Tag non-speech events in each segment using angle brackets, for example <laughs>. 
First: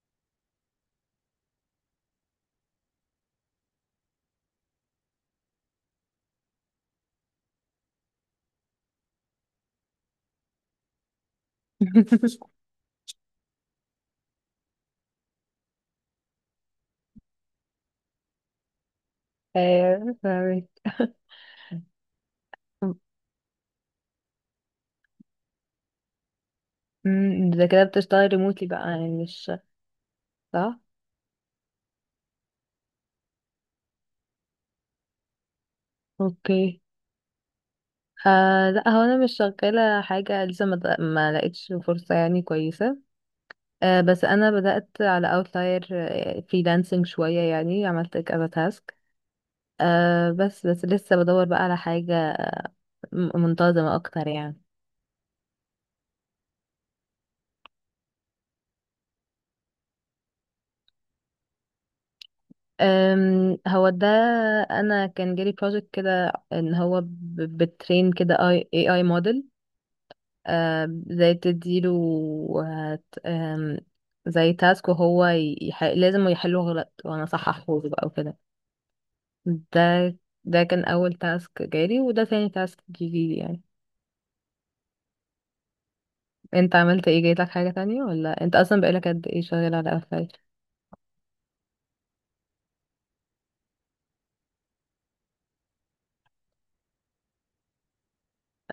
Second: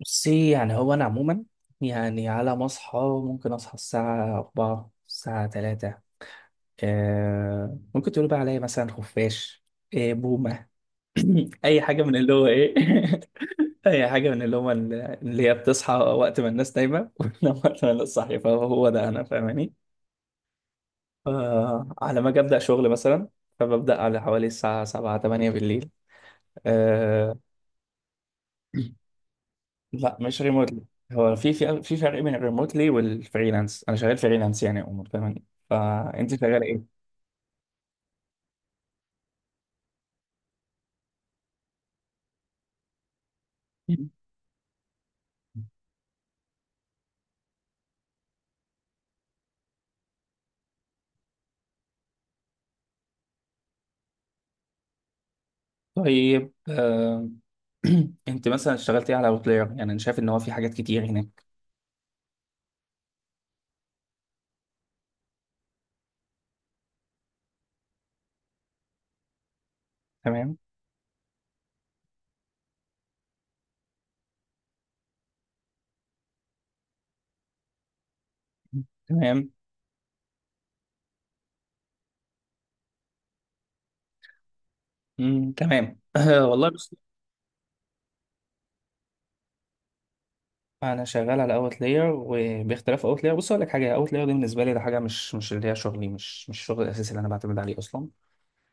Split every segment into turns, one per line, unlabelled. بصي يعني هو أنا عموما يعني على ما أصحى ممكن أصحى الساعة أربعة الساعة تلاتة. آه ممكن تقولوا بقى عليا مثلا خفاش، آه بومة. <clears throat> <laughs> أي حاجة من اللي هو
<laughs>
إيه. <laughs> أي حاجة من اللي هو اللي هي بتصحى وقت ما الناس نايمة <laughs> وتنام وقت ما الناس صاحية، فهو ده أنا، فاهماني؟
فاهمك.
آه، على ما أجي أبدأ شغل مثلا فببدأ على حوالي الساعة سبعة تمانية بالليل. آه،
ده كده بتشتغلي ريموتلي بقى، يعني مش
لا مش
صح.
ريموتلي. هو في فرق بين الريموتلي والفريلانس، انا شغال فريلانس يعني يا عمر، فاهمني؟ فانت
اوكي.
شغاله
آه لا، هو انا مش شغاله حاجه لسه، ما لقيتش فرصه يعني كويسه.
ايه.
آه بس انا بدات على اوتلاير فريلانسنج شويه، يعني عملت كذا تاسك. آه، بس بس لسه بدور بقى على حاجه منتظمه اكتر يعني.
طيب آه، <clears throat> انت مثلا اشتغلتي على اوتلاير؟ يعني انا شايف ان هو في حاجات كتير هناك.
هو ده. انا كان جالي بروجكت كده ان هو بترين كده اي، اي موديل.
تمام.
زي تديله، هت... آم، زي تاسك وهو لازم يحله غلط وانا صححه بقى وكده.
تمام.
ده ده كان اول تاسك جالي، وده تاني تاسك جيلي يعني.
تمام. <clears throat> والله
انت
بص،
عملت ايه؟ جايلك حاجة تانية ولا انت اصلا بقالك قد ايه شغال على قفايل؟
انا شغال على اوتلاير، وباختلاف اوتلاير بص اقول لك حاجه، اوتلاير دي بالنسبه لي ده حاجه مش اللي هي شغلي، مش الشغل الاساسي اللي انا بعتمد عليه اصلا.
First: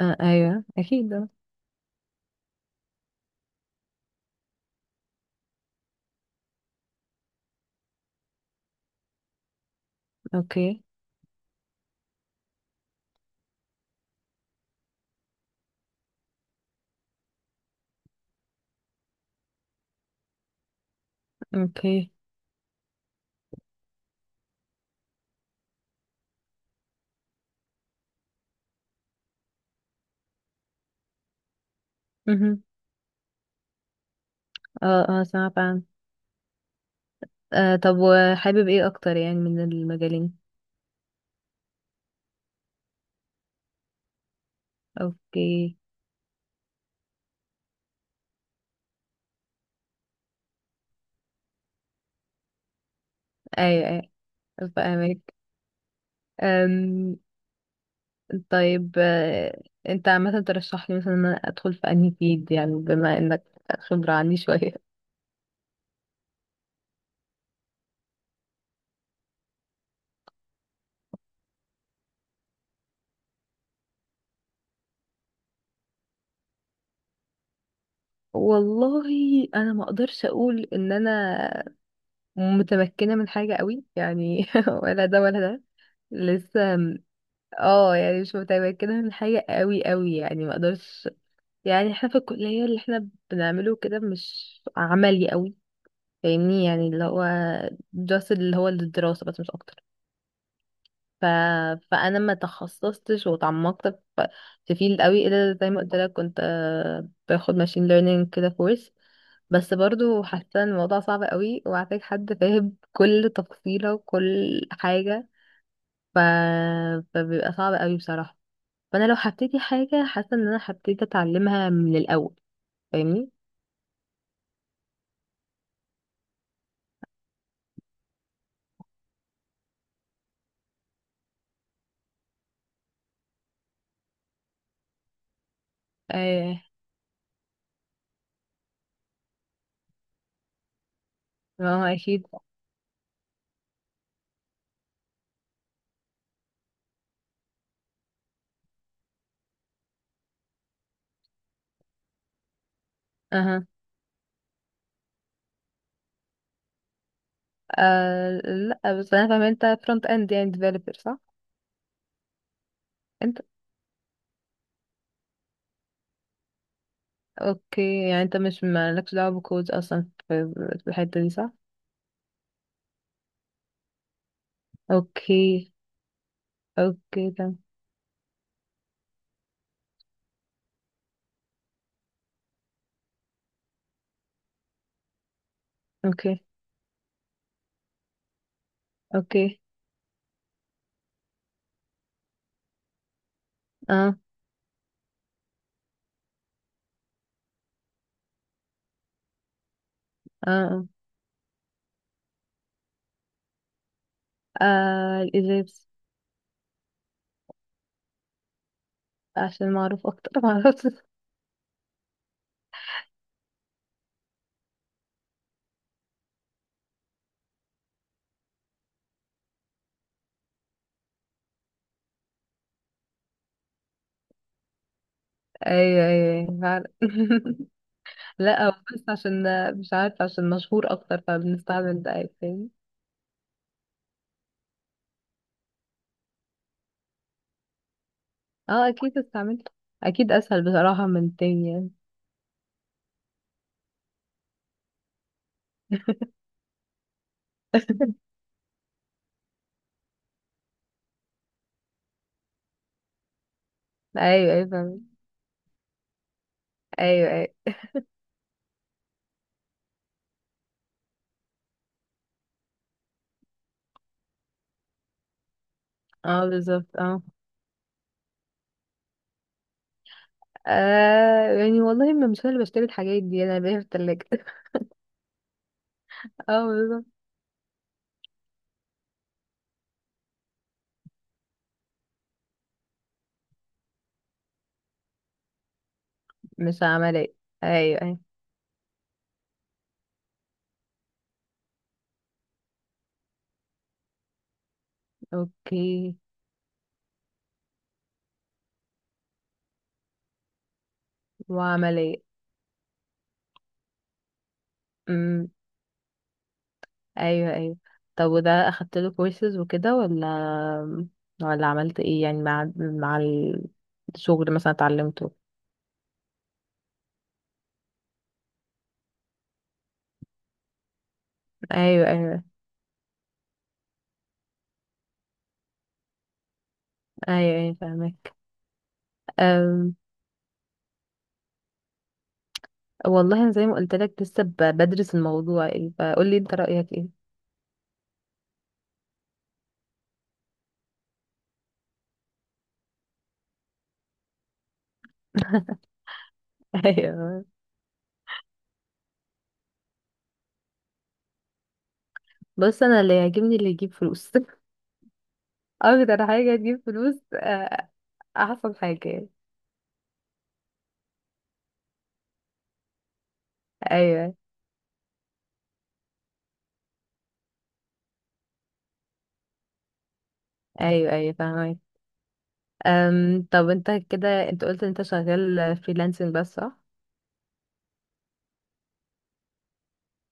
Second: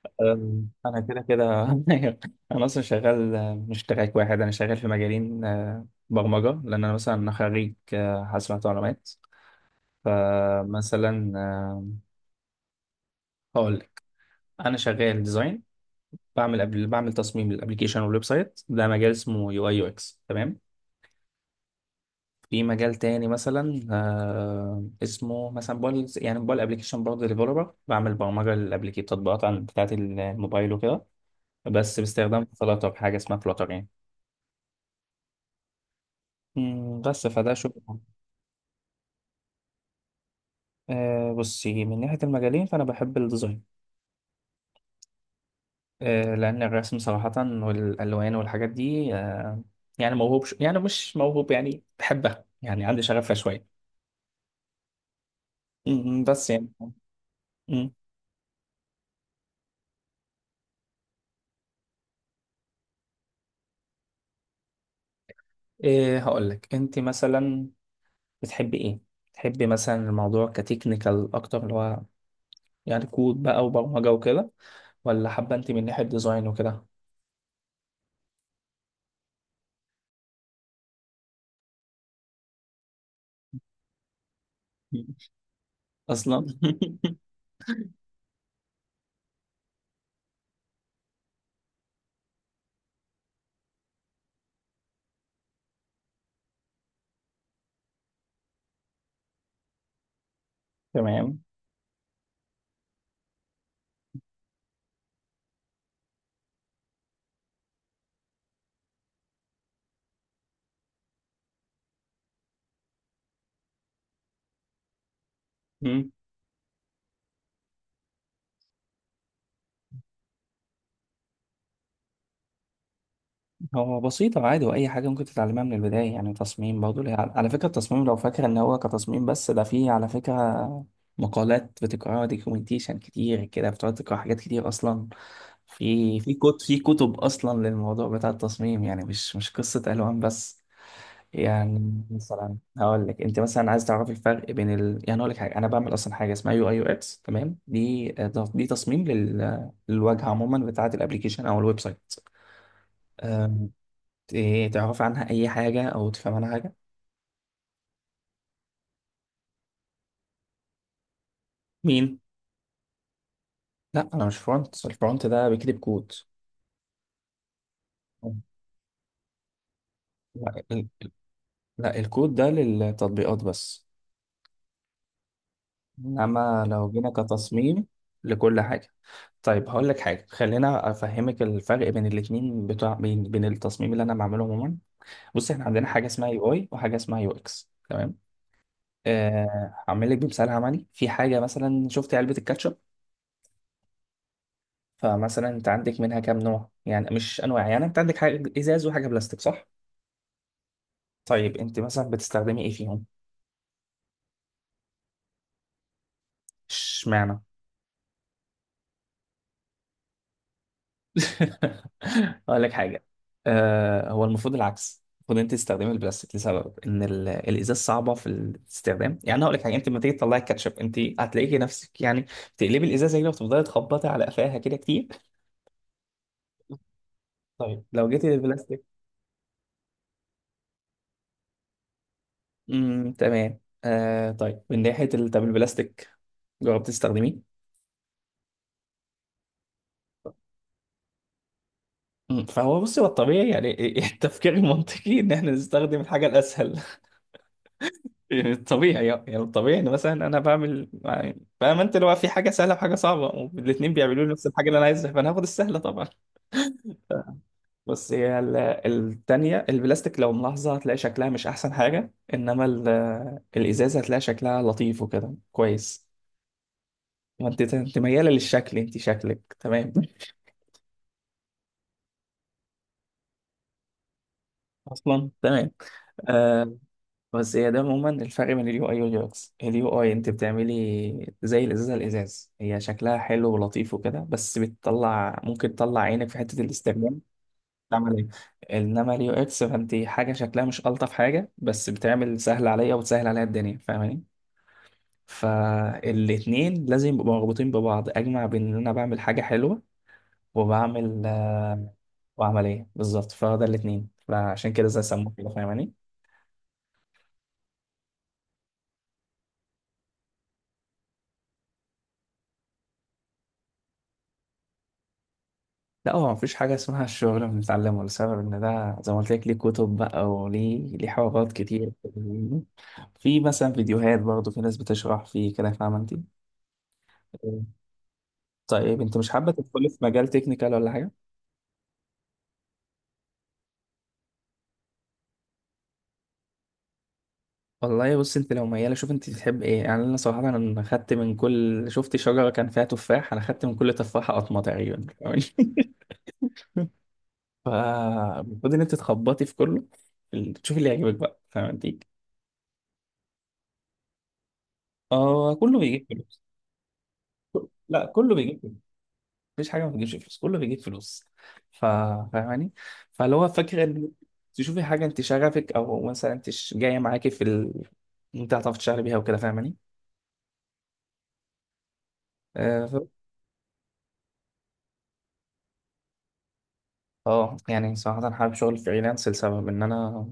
آه ايوه
انا
اكيد
كده
آه.
كده. <laughs> انا اصلا شغال آه، مش تراك واحد، انا شغال في مجالين آه، برمجه لان انا مثلا خريج آه، حاسبات ومعلومات.
اوكي.
فمثلا آه، هقول لك، انا شغال ديزاين، بعمل قبل بعمل تصميم للابلكيشن والويب سايت، ده مجال اسمه يو اي يو اكس تمام.
اوكي
في مجال تاني مثلا آه، اسمه مثلا موبايل، يعني موبايل ابلكيشن برضه ديفلوبر، بعمل برمجه للابلكيشن تطبيقات عن بتاعت الموبايل وكده، بس باستخدام
مهم.
فلاتر، حاجه اسمها فلاتر يعني.
اه اه سمعت عنه.
بس فده
آه،
شغل.
طب وحابب ايه اكتر يعني من المجالين؟
أه بصي، من ناحية المجالين فأنا بحب الديزاين.
اوكي.
أه لأن الرسم صراحة والألوان والحاجات دي أه، يعني موهوب يعني مش موهوب يعني بحبها، يعني عندي شغفها شوية.
ايوه ايوه فاهمك.
بس يعني. مم.
طيب، انت عامة ترشح لي مثلا ان انا ادخل في انهي فيلد يعني، بما انك خبرة عني شوية. <laughs>
أه هقول لك، أنت مثلا بتحبي إيه؟ تحبي مثلا الموضوع كتكنيكال أكتر، اللي هو يعني كود بقى وبرمجة وكده؟ ولا حابة أنت من ناحية ديزاين وكده؟
والله انا ما اقدرش اقول ان انا متمكنة من حاجة قوي يعني، <laughs>
مم.
ولا ده ولا ده.
أصلا.
لسه م- اه يعني مش متمكنة من حاجة قوي قوي يعني، ما اقدرش. يعني احنا في الكلية اللي احنا بنعمله كده مش عملي قوي، فاهمني يعني. اللي هو just اللي هو الدراسة بس مش اكتر.
<laughs>
ف...
تمام.
فانا ما تخصصتش وتعمقت في في فيلد قوي، الا زي ما قلت لك كنت، باخد ماشين ليرنينج كده كورس. بس برضو حاسه إن الموضوع صعب قوي، وعايزك حد فاهم كل تفصيله وكل حاجه. ف... فبيبقى صعب قوي بصراحه. فانا لو هبتدي حاجه حاسه ان انا هبتدي اتعلمها من الاول، فاهمني.
هو بسيطة عادي، وأي حاجة ممكن تتعلمها من البداية، يعني تصميم برضه على فكرة التصميم، لو فاكر إن هو كتصميم بس، ده فيه على فكرة مقالات بتقراها، دوكيومنتيشن كتير كده بتقعد تقرا حاجات كتير أصلا. في كتب
ايه.
في كتب أصلا للموضوع بتاع التصميم، يعني مش مش قصة ألوان بس.
ما هو
يعني
اكيد.
مثلا هقول لك، أنت مثلا عايز تعرف الفرق بين يعني هقول لك حاجة، أنا بعمل أصلا حاجة اسمها يو أي يو إكس تمام. دي دي تصميم للواجهة عموما بتاعة الأبليكيشن أو الويب سايت.
اها.
إيه تعرف عنها أي حاجة أو تفهم عنها حاجة؟
آه لا بس انا فاهمه انت فرونت اند يعني ديفلوبر، صح؟
مين؟
انت.
لا أنا مش فرونت، الفرونت ده بيكتب كود.
اوكي، يعني انت مش مالكش دعوة بالكود اصلا في
لا ال-
في الحتة دي صح؟
لا، الكود ده للتطبيقات بس.
اوكي.
إنما لو جينا
اوكي تمام.
كتصميم لكل حاجة. طيب هقول لك حاجة، خلينا أفهمك الفرق بين الاتنين بتوع، بين التصميم اللي أنا بعمله عموما. بص إحنا عندنا حاجة اسمها
اوكي.
يو أي وحاجة اسمها يو إكس تمام.
اوكي.
آه، هعمل لك بمثال عملي في حاجة، مثلا شفت علبة الكاتشب؟
اه.
فمثلا انت عندك منها كام نوع، يعني مش انواع، يعني انت عندك حاجه ازاز وحاجه بلاستيك صح؟
اه اه،
طيب انت مثلا بتستخدمي ايه فيهم؟
آه الازاز.
اشمعنى؟
عشان معروف اكتر <laughs> معرفش.
<laughs> اقول لك حاجه، آه هو المفروض العكس، المفروض انت تستخدمي البلاستيك، لسبب ان الازاز صعبه في الاستخدام. يعني هقول لك حاجه، انت لما تيجي تطلعي الكاتشب انت هتلاقيكي نفسك يعني تقلبي الازازه كده وتفضلي تخبطي على قفاها كده كتير.
ايوه ايوه أيوة، فعلا. <laughs>
طيب لو جيتي
لا هو
للبلاستيك.
بس عشان مش عارفة، عشان مشهور اكتر فبنستعمل ده. أيوة، فاهم.
تمام آه، طيب من طب البلاستيك جربتي تستخدميه؟
اه اكيد استعملت، اكيد اسهل بصراحة من التاني يعني.
مم. فهو بص، هو الطبيعي يعني <laughs> التفكير المنطقي ان احنا نستخدم الحاجه الاسهل. <laughs> يعني الطبيعي، يعني الطبيعي ان مثلا انا بعمل، يعني فاهم انت، اللي هو في حاجه سهله وحاجه صعبه، والاثنين بيعملوا لي نفس
ايوه ايوه
الحاجه اللي انا
فاهم.
عايزها، فانا هاخد السهله طبعا.
ايوه
<laughs>
ايوه
بس هي التانية البلاستيك، لو ملاحظة هتلاقي شكلها مش أحسن حاجة، إنما الإزازة هتلاقي شكلها لطيف وكده كويس.
اه بالظبط اه.
ما أنت أنت ميالة للشكل، أنت شكلك تمام.
آه يعني والله ما مش انا اللي بشتري الحاجات دي، انا بلاقيها في التلاجة.
<laughs> أصلا تمام.
اه
آه،
بالظبط.
بس هي ده عموما الفرق بين اليو اي واليو اكس. اليو اي انت بتعملي زي الازازه، الازاز هي شكلها حلو ولطيف وكده، بس بتطلع ممكن تطلع عينك في حته
مش
الاستخدام.
عملية. ايوه
تعمل
ايوه.
ايه؟ انما اليو اكس، فانت حاجه شكلها مش الطف حاجه، بس بتعمل سهل عليا وتسهل عليا الدنيا، فاهماني؟
اوكي.
فالاتنين لازم يبقوا مربوطين ببعض، اجمع بين ان انا بعمل حاجه حلوه وبعمل آه،
وعملية.
وعمليه بالظبط. فده الاتنين، فعشان كده زي سموه
امم،
كده فاهماني.
ايوه ايوه. طب وده اخدت له كورسز وكده، ولا عملت ايه يعني؟ مع الشغل مثلا اتعلمته؟
لا هو مفيش حاجة اسمها الشغل بنتعلمه، لسبب إن ده زي ما قلت لك، ليه كتب بقى، وليه حوارات كتير،
ايوه ايوه.
في مثلا فيديوهات برضه، في ناس بتشرح فيه كده، فاهمة أنت.
ايوه ايوه فاهمك.
طيب أنت مش حابة تدخلي
أم...
في مجال تكنيكال ولا حاجة؟
والله انا زي ما قلت لك لسه بدرس الموضوع، ايه فقول لي انت رأيك ايه.
والله بص، أنت لو ميالة شوف أنت تحب إيه. يعني أنا صراحة أنا خدت من كل، شفت شجرة كان فيها تفاح أنا خدت من كل تفاحة قطمة تقريبا. <laughs>
<laughs> ايوه.
فالمفروض إن أنت تخبطي في كله، تشوفي اللي يعجبك بقى، فاهمة أنت؟
بص انا اللي يعجبني اللي يجيب فلوس. <laughs>
آه كله بيجيب
اكتر
فلوس.
حاجة تجيب فلوس،
لا كله
احسن
بيجيب،
حاجة يعني.
مفيش حاجه ما بتجيبش فلوس، كله بيجيب فلوس. ف- فاهماني؟ فاللي هو فاكره ان
ايوه
تشوفي حاجه انت شغفك، او مثلا انت جايه معاكي في انت هتعرفي تشتغلي بيها وكده، فاهماني؟
ايوه ايوه فاهمك.
اه
طب انت كده، انت قلت انت شغال فريلانسنج بس صح؟
آه، يعني صراحه حابب شغل فريلانس لسبب ان انا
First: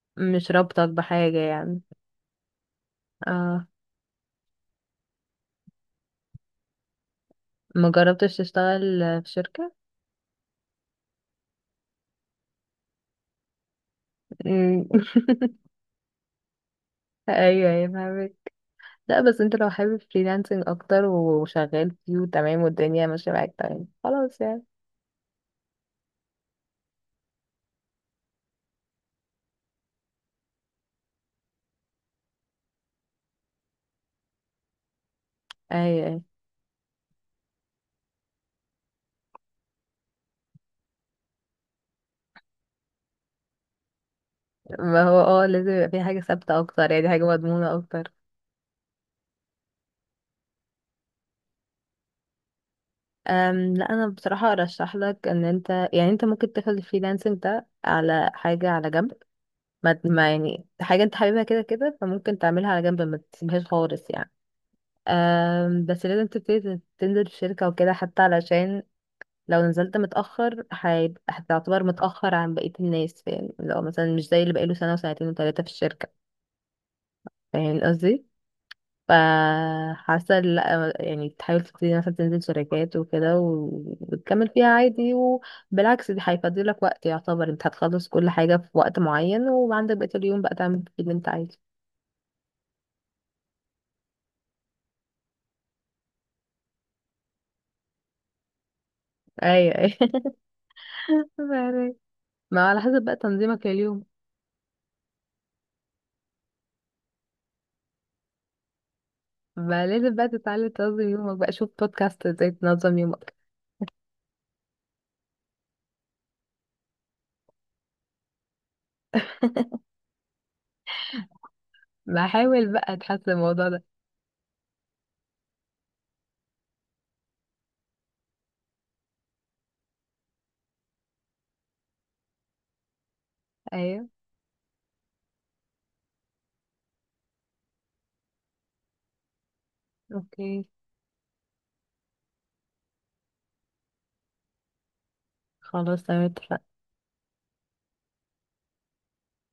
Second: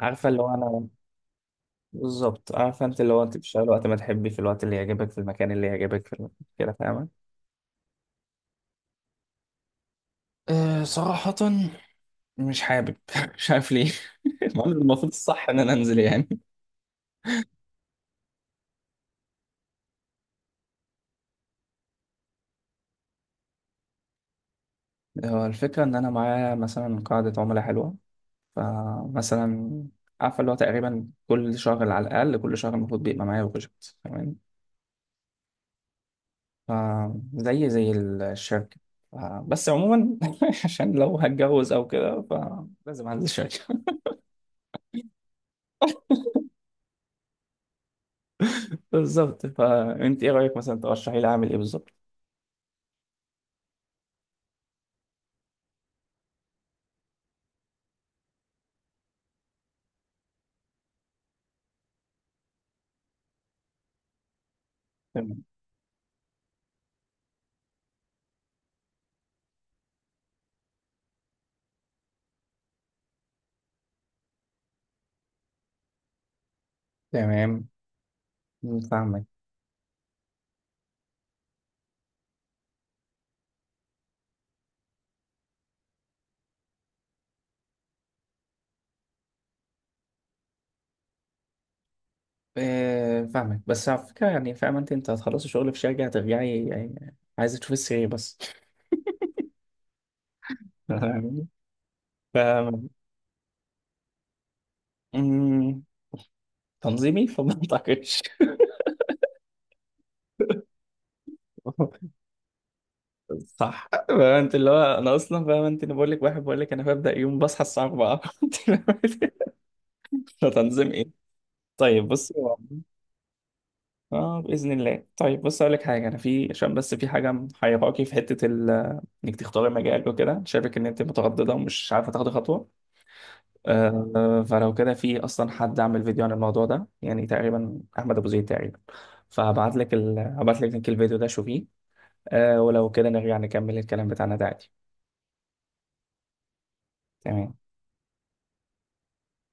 عارفه اللي
مش
هو انا،
رابطك بحاجة يعني.
بالظبط عارفه انت، اللي هو انت
اه.
بتشتغلي وقت ما تحبي في الوقت اللي يعجبك في المكان اللي يعجبك في كده فاهمه.
ما جربتش تشتغل في شركة.
أه صراحة مش حابب، <laughs> مش عارف ليه. <laughs> مع إن
أمم،
المفروض الصح ان انا انزل يعني.
<laughs> ايوه ايوه فاهمك. لا، بس انت لو حابب فريلانسنج اكتر وشغال فيه وتمام والدنيا ماشية معاك، تمام خلاص يعني.
هو الفكرة إن أنا معايا مثلا قاعدة عملاء حلوة، فمثلا عارفة اللي هو تقريبا كل شهر على الأقل، كل شهر المفروض بيبقى معايا بروجكت تمام.
ايوه ايوه.
فزي زي الشركة. ف- بس عموما <laughs> عشان لو هتجوز أو كده فلازم أنزل الشركة.
ما هو لازم يبقى في حاجة ثابتة اكتر يعني، حاجة مضمونة اكتر.
<laughs> بالظبط، فأنت إيه رأيك مثلا ترشحي لي أعمل إيه بالظبط؟
لا انا بصراحة ارشح لك ان انت، يعني انت ممكن تاخد الفريلانسنج ده على حاجة على جنب. ما يعني حاجة انت حاببها كده كده، فممكن تعملها على جنب ما تسيبهاش خالص يعني.
تمام.
بس لازم تبتدي تنزل في شركة وكده، حتى علشان لو نزلت متأخر هيبقى، هتعتبر متأخر عن بقية الناس، فاهم؟ لو مثلا مش زي اللي بقاله سنة وسنتين وتلاتة في الشركة،
تمام.
فاهم قصدي؟
فاهمك.
فحاسة لا، يعني تحاول تبتدي مثلا تنزل شركات وكده وتكمل فيها عادي، وبالعكس دي هيفضلك وقت، يعتبر انت هتخلص كل حاجة في وقت معين وعندك بقية اليوم بقى تعمل فيه اللي انت عايزه.
آه، فاهمك، بس على فكرة يعني، فاهمة أنت، أنت هتخلصي شغل في شركة هترجعي يعني عايزة تشوفي السرير بس.
ايوه ايوه. <laughs>
<laughs>
فاهمك.
فاهمني؟ ف،
ما على حسب بقى تنظيمك لليوم.
أمم، تنظيمي فما أعتقدش.
ما لازم بقى تتعلم تنظم يومك، بقى شوف
<laughs>
بودكاست ازاي تنظم يومك.
صح. <laughs> فاهم انت، اللي هو انا اصلا فاهم انت، انا بقول لك واحد بقول لك انا ببدا يوم بصحى الساعه 4. <laughs> فتنظيم ايه؟ طيب بص.
بحاول بقى تحسن الموضوع ده.
اه باذن الله، طيب بص اقول لك حاجه، انا في عشان بس في حاجه محيراكي في حته انك تختاري مجالك وكده، شايفك ان انت متردده ومش عارفه تاخدي خطوه.
ايوه
آه فلو كده، في اصلا حد عمل فيديو عن الموضوع ده، يعني تقريبا احمد ابو زيد تقريبا. فهبعت لك هبعت
اوكي
لك لينك الفيديو ده شوفيه. آه ولو كده نرجع نكمل الكلام بتاعنا ده عادي.
خلاص تمام اتفقنا.
تمام.